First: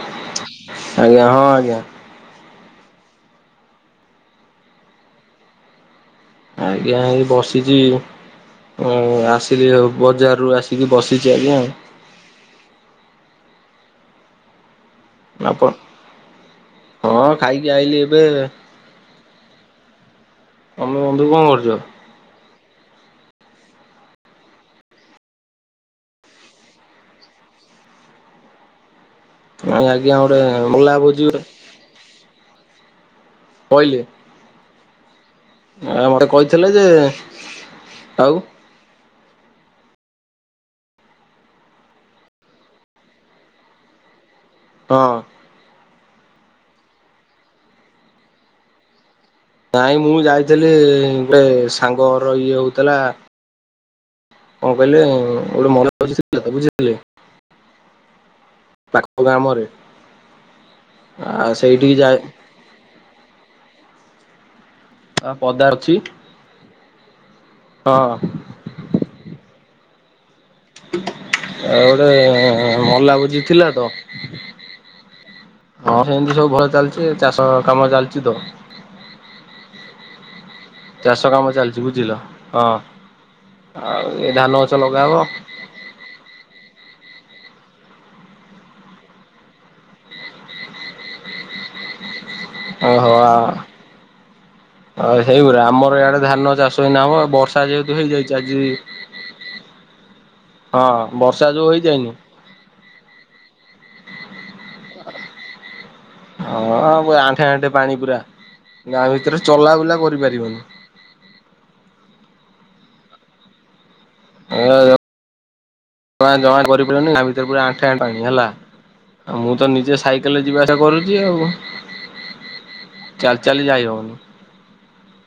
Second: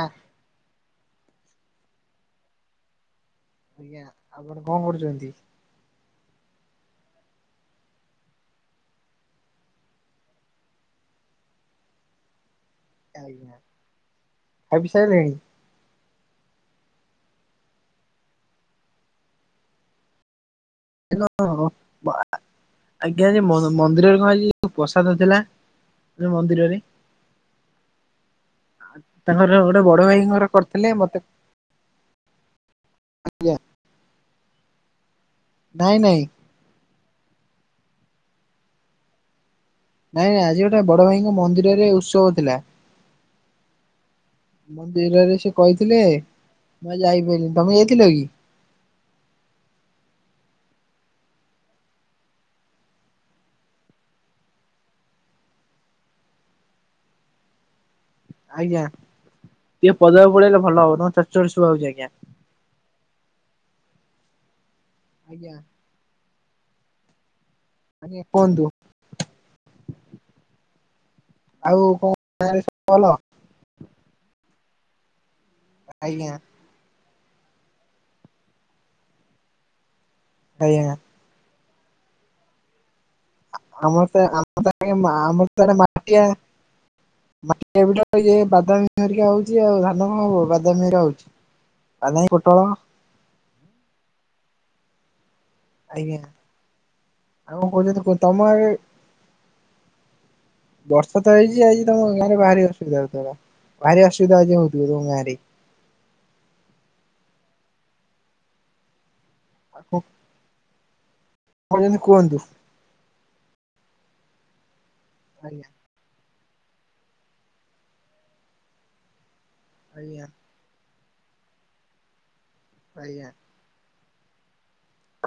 ଆ ଆଜ୍ଞା। ହଁ ଆଜ୍ଞା। ଆଜ୍ଞା। ଆପଣ କଣ କରୁଛନ୍ତି? ଆଜ୍ଞା, ଏଇ ବସିଛି। ହଁ ଆସିଲି ଆଉ। ବଜାରରୁୁ ଆସିକି ବସିଛି, ଆଜ୍ଞା। ଆଜ୍ଞା ଖାଇ ପି ସାଇଲେଣି? ଆପଣ ହଁ ଖାଇକି ଆଇଲିି ଏବେ। ତମେ ବନ୍ଧୁ କଣ ଆଜି କରୁଛ? କଣ ଆଜ୍ଞା ଆଜି ମ-ମନ୍ଦିରରେ କଣ ଆଜି ପ୍ରସାଦ ଥିଲା। ମନ୍ଦିରରେ [inaudible] ତାଙ୍କର ଗୋଟେ ନାଇଁ ବଡ ଆଜି ଆଉ ଗୋଟେ ଭାଇଙ୍କର କରିଥିଲେ ମେଲା ମତେ ହୋଉଚି ଗୋଟେ। କ‌ଇଲେ ନାଇଁ ଆଁ ନାଇଁ ମତେ କହିଥିଲେ ଯେ ଆଉ ନାଇଁ ଆଜି ଗୋଟେ ବଡ ଭାଇଙ୍କ ମନ୍ଦିରରେ ଉତ୍ସବ ଥିଲା। ହଁ ମନ୍ଦିରରେ ସେ କହିଥିଲେ, ମୁଁ ଆଜି ଯାଇ ପାଇଲିନି। ତମେ ଯାଇଥିଲ କି? ନାଇଁ ମୁଁ ଯାଇଥିଲି ଗୋଟେ ସାଙ୍ଗ ଘର ଇଏ ହୋଉଥିଲା। କଣ କହିଲେ ଗୋଟେ [unintelligible] ବୁଝିଲେ। ଆଜ୍ଞା ପାଖ ଗ୍ରାମରେ ଟିକେ ପଦାକୁ ପଳେଇଲେ ଭଲ ହବ ନହେଲେ ଚଡ୍ ଆଉ ଚଡ୍ ସୁବା ଯାଉଚି ସେଇଠିକି ଆଜ୍ଞା। ଯାଏ ହଁ ଆଜ୍ଞା ପଦା ଅଛି। ହଁ ଆଜ୍ଞା କହନ୍ତୁ। ଆଉ ଗୋଟେ ଭଲ ମଲା ଭୋଜି ଥିଲା ତ। ହଁ ଆଜ୍ଞା ସେମିତି ସବୁ ଭଲ ଚାଲିଚି। ଚାଷ କାମ ଚାଲିଚି ତ। ଆଜ୍ଞା। ଚାଷ କାମ ଚାଲିଚି ବୁଝିଲ ହଁ ଆଉ ଏ ଧାନ ଗଛ ଲଗା ହବ। ତା ପରେ [unintelligible] ମାଟିିଆ। ମାଟିଆ ବିଲ ଇଏ ବାଦାମୀ ହେରିକା ହୋଉଚି ଆଉ ଧାନ କଣ ହବ ବାଦାମୀ ହେରା ହୋଉଚି। ବାଦାମୀ, ପୋଟଳ ଓହୋ ଆ ଓ ସେଇଗୁୁରା। ଆମର ଆଜ୍ଞା ଇଆଡେ ଧାନ ଚାଷ ଏଇନା ହବ। ବର୍ଷା ଆଉ କଣ ଯେହେତୁ କହୁଛନ୍ତି ହେଇଯାଇଚି ତମ ଆଜି ଆଡେ ହଁ ବର୍ଷା ତ ହେଇଚି ଯୋଉ ହେଇଚି ତମ ହେଇଯାଇନି ଗାଁରେ ବାହାରି ଆସ। [unintelligible] ଭାରି ଅସୁବିଧା ହୋଉଚି [unintelligible] ତମ ଗାଁରେ। ହଁ ପା ଆଣ୍ଠେ ଆଣ୍ଠେ ପାଣି ପୁରା। ଗାଁ ଭିତରେ ଚଲାବୁଲା କରିପାରିବନି। ଆପଣ ଯେମିତି କୁହନ୍ତୁ। ଏଇପା ଯ [unintelligible] ଆଜ୍ଞା। ଜମା ଜମାଃ କରିପାରବନି ଗାଁ ଭିତରେ ପୁରା ଆଣ୍ଠେଏଁ ଆଣି ହେଲା ଆଉ ମୁଁ ତ ନିଜେ ଆଜ୍ଞା। ସାଇକେଲରେ ଯିବା ଚେଷ୍ଟା କରୁଚି ଆଉ ଆଜ୍ଞା ଚାଲି ଚାଲି ଯାଇ ହବନି।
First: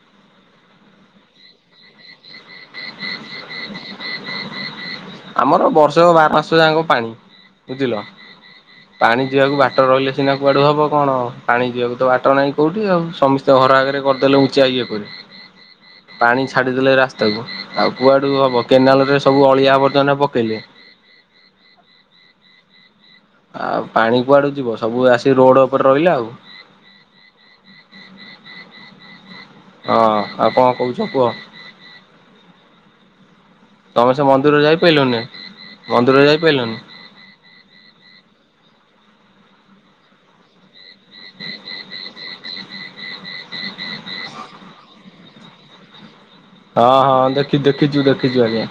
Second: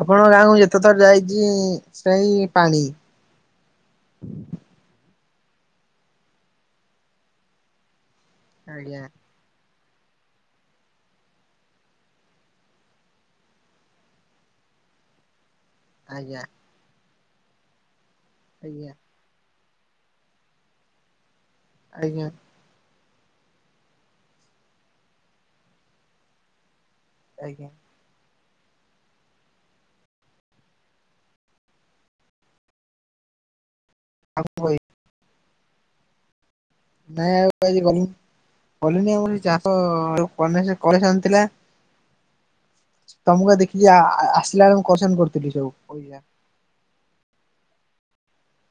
ଆପଣଙ୍କ ଗାଁକୁ ଯେତେ ଥର ଯାଇତି ସେଇ ପାଣି। [inaudible] ଆମର ବର୍ଷକ ବାର ମାସ ଯାଁକ ପାଣି ବୁଝିଲ। ଆଜ୍ଞା ପାଣି ଯିବାକୁ ବାଟ ରହିଲେ ସିନା କୁଆଡୁ ହବ କଣ? ପାଣି ଯିବାକୁ ତ ବାଟ ନାହିଁ କୋଉଠି ଆଉ ସମି ସେ ଘର ଆଗରେ କରିଦେଲେ ଉଚ୍ଚା ଇଏ କରି। ଆଜ୍ଞା ପାଣି ଛାଡିଦେଲେ ରାସ୍ତା କୁ ଆଉ କୁଆଡୁ ହବ ଆଜ୍ଞା କେନାଲରେ ସବୁ ଅଳିଆ ଆବର୍ଜନା ପକେଇଲେ। ଆଜ୍ଞା। ଆଉ ପାଣି କୁଆଡୁ ଯିବ ସବୁ ଆସିିକି ରୋଡ୍ ଉପରେ ରହିଲେ ଆଉ। ଆଜ୍ଞା। ହଁ ଆଉ କଣ କୋହୁଚ କୁହ। ତମେ ସେ ମନ୍ଦିର ଯାଇ ପାଇଲନି ମନ୍ଦିର ଯାଇ ପାଇଲନି। ନାଇଁ ଆଉ ଆଜି ଗନୁନି। କଲିନି ଆମ ସେ ଚାଷ କରିସାରିଥିଲା। ତମକୁ ଦେଖିକି ଆସିଲା ବେଳେ ମୁ କସନ କରିଥିଲି ସବୁ ପଇ ହଁ ହଁ ଦେଖି ଦେଖିଛୁ ଦେଖିଛୁ ଆଜ୍ଞା।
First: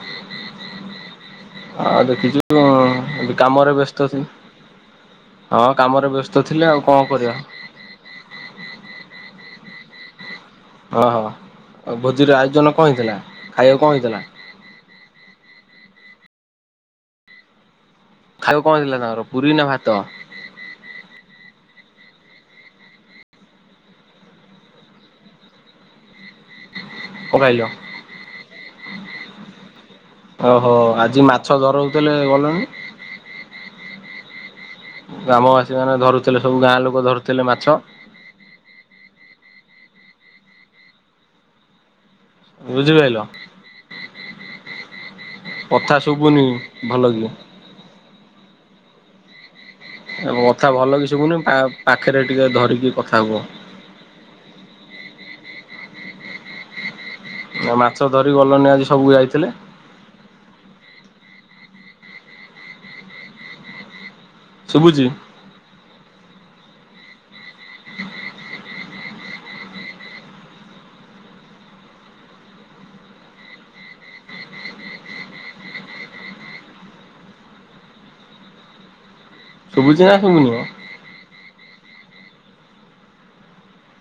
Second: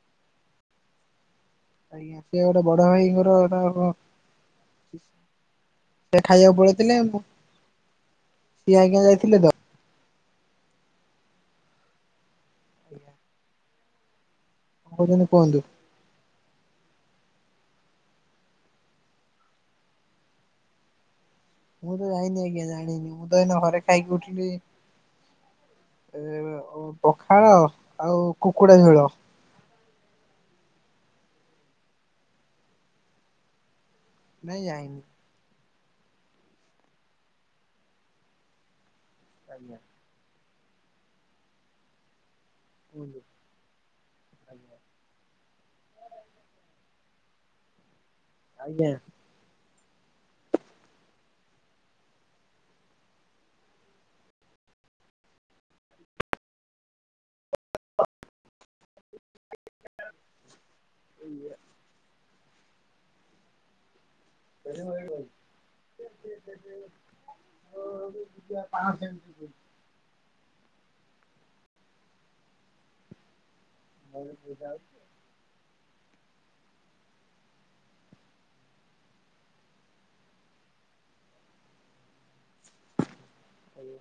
ଆଉ ଆଜ୍ଞା ସିଏ ଦେଖିଛୁ ଗୋଟେ ବଡ ଭାଇଙ୍କର ଏ କାମରେ ତାଙ୍କ ବ୍ୟସ୍ତଥିଲି। ହଁ କାମରେ ସେ ବ୍ୟସ୍ତ ଖାଇବାକୁ ଥିଲେ ଆଉ ପଳେଇଥିଲେ କଣ କରିବେ। ସିଏ ଆଜ୍ଞା ଯାଇଥିଲେ ତ। ଓହୋ ଆଉ ଭୋଜିର ଆୟୋଜନ କଣ ହେଇଥିଲା ଖାଇବାକୁ କଣ ହେଇଥିଲା? [unintelligible] କୁହନ୍ତୁ? ଖାଇବା କଣ ଥିଲା ତାଙ୍କର ପୁରୀ ନା ଭାତ? ମୁଁ ତ ଯାଇନି ଆଜ୍ଞା ଜାଣିନି ମୁଁ ତ ଏଇନା ଘରେ ଖାଇକି ଉଠିଲି। ଏ କଣ ପଖାଳ ଖାଇଲ? ଆଉ କୁକୁଡ଼ା ଝୋଳ। ଓହୋ ଆଜି ମାଛ ଧରଉଥିଲେ ଗଲଣି। ନାଇଁ ଯାଇନି। ଗ୍ରାମବାସୀ ମାନେ ଧରୁଥିଲେ ସବୁ ଗାଁ ଲୋକ ଧରୁଥିଲେ ମାଛ। ଆଜ୍ଞା। କୁହନ୍ତୁ ବୁଝିପାଇଲ କଥା ଶୁଭୁନି ଭଲ କି। ଆଜ୍ଞା। କଥା ଭଲ କି ଶୁଭୁନି ପାଖରେ ଟିକେ ଧରିକି କଥା ହୁଅ। ନା ମାଛ ଧରି ଗଲଣି ଆଜି ସବୁ ଯାଇଥିଲେ। [unintelligible] ଶୁଭୁଛି [unintelligible] [unintelligible] [unintelligible] ଶୁଭୁଛିି ନା ଶୁଭୁନି ମ? ଆଜ୍ଞା।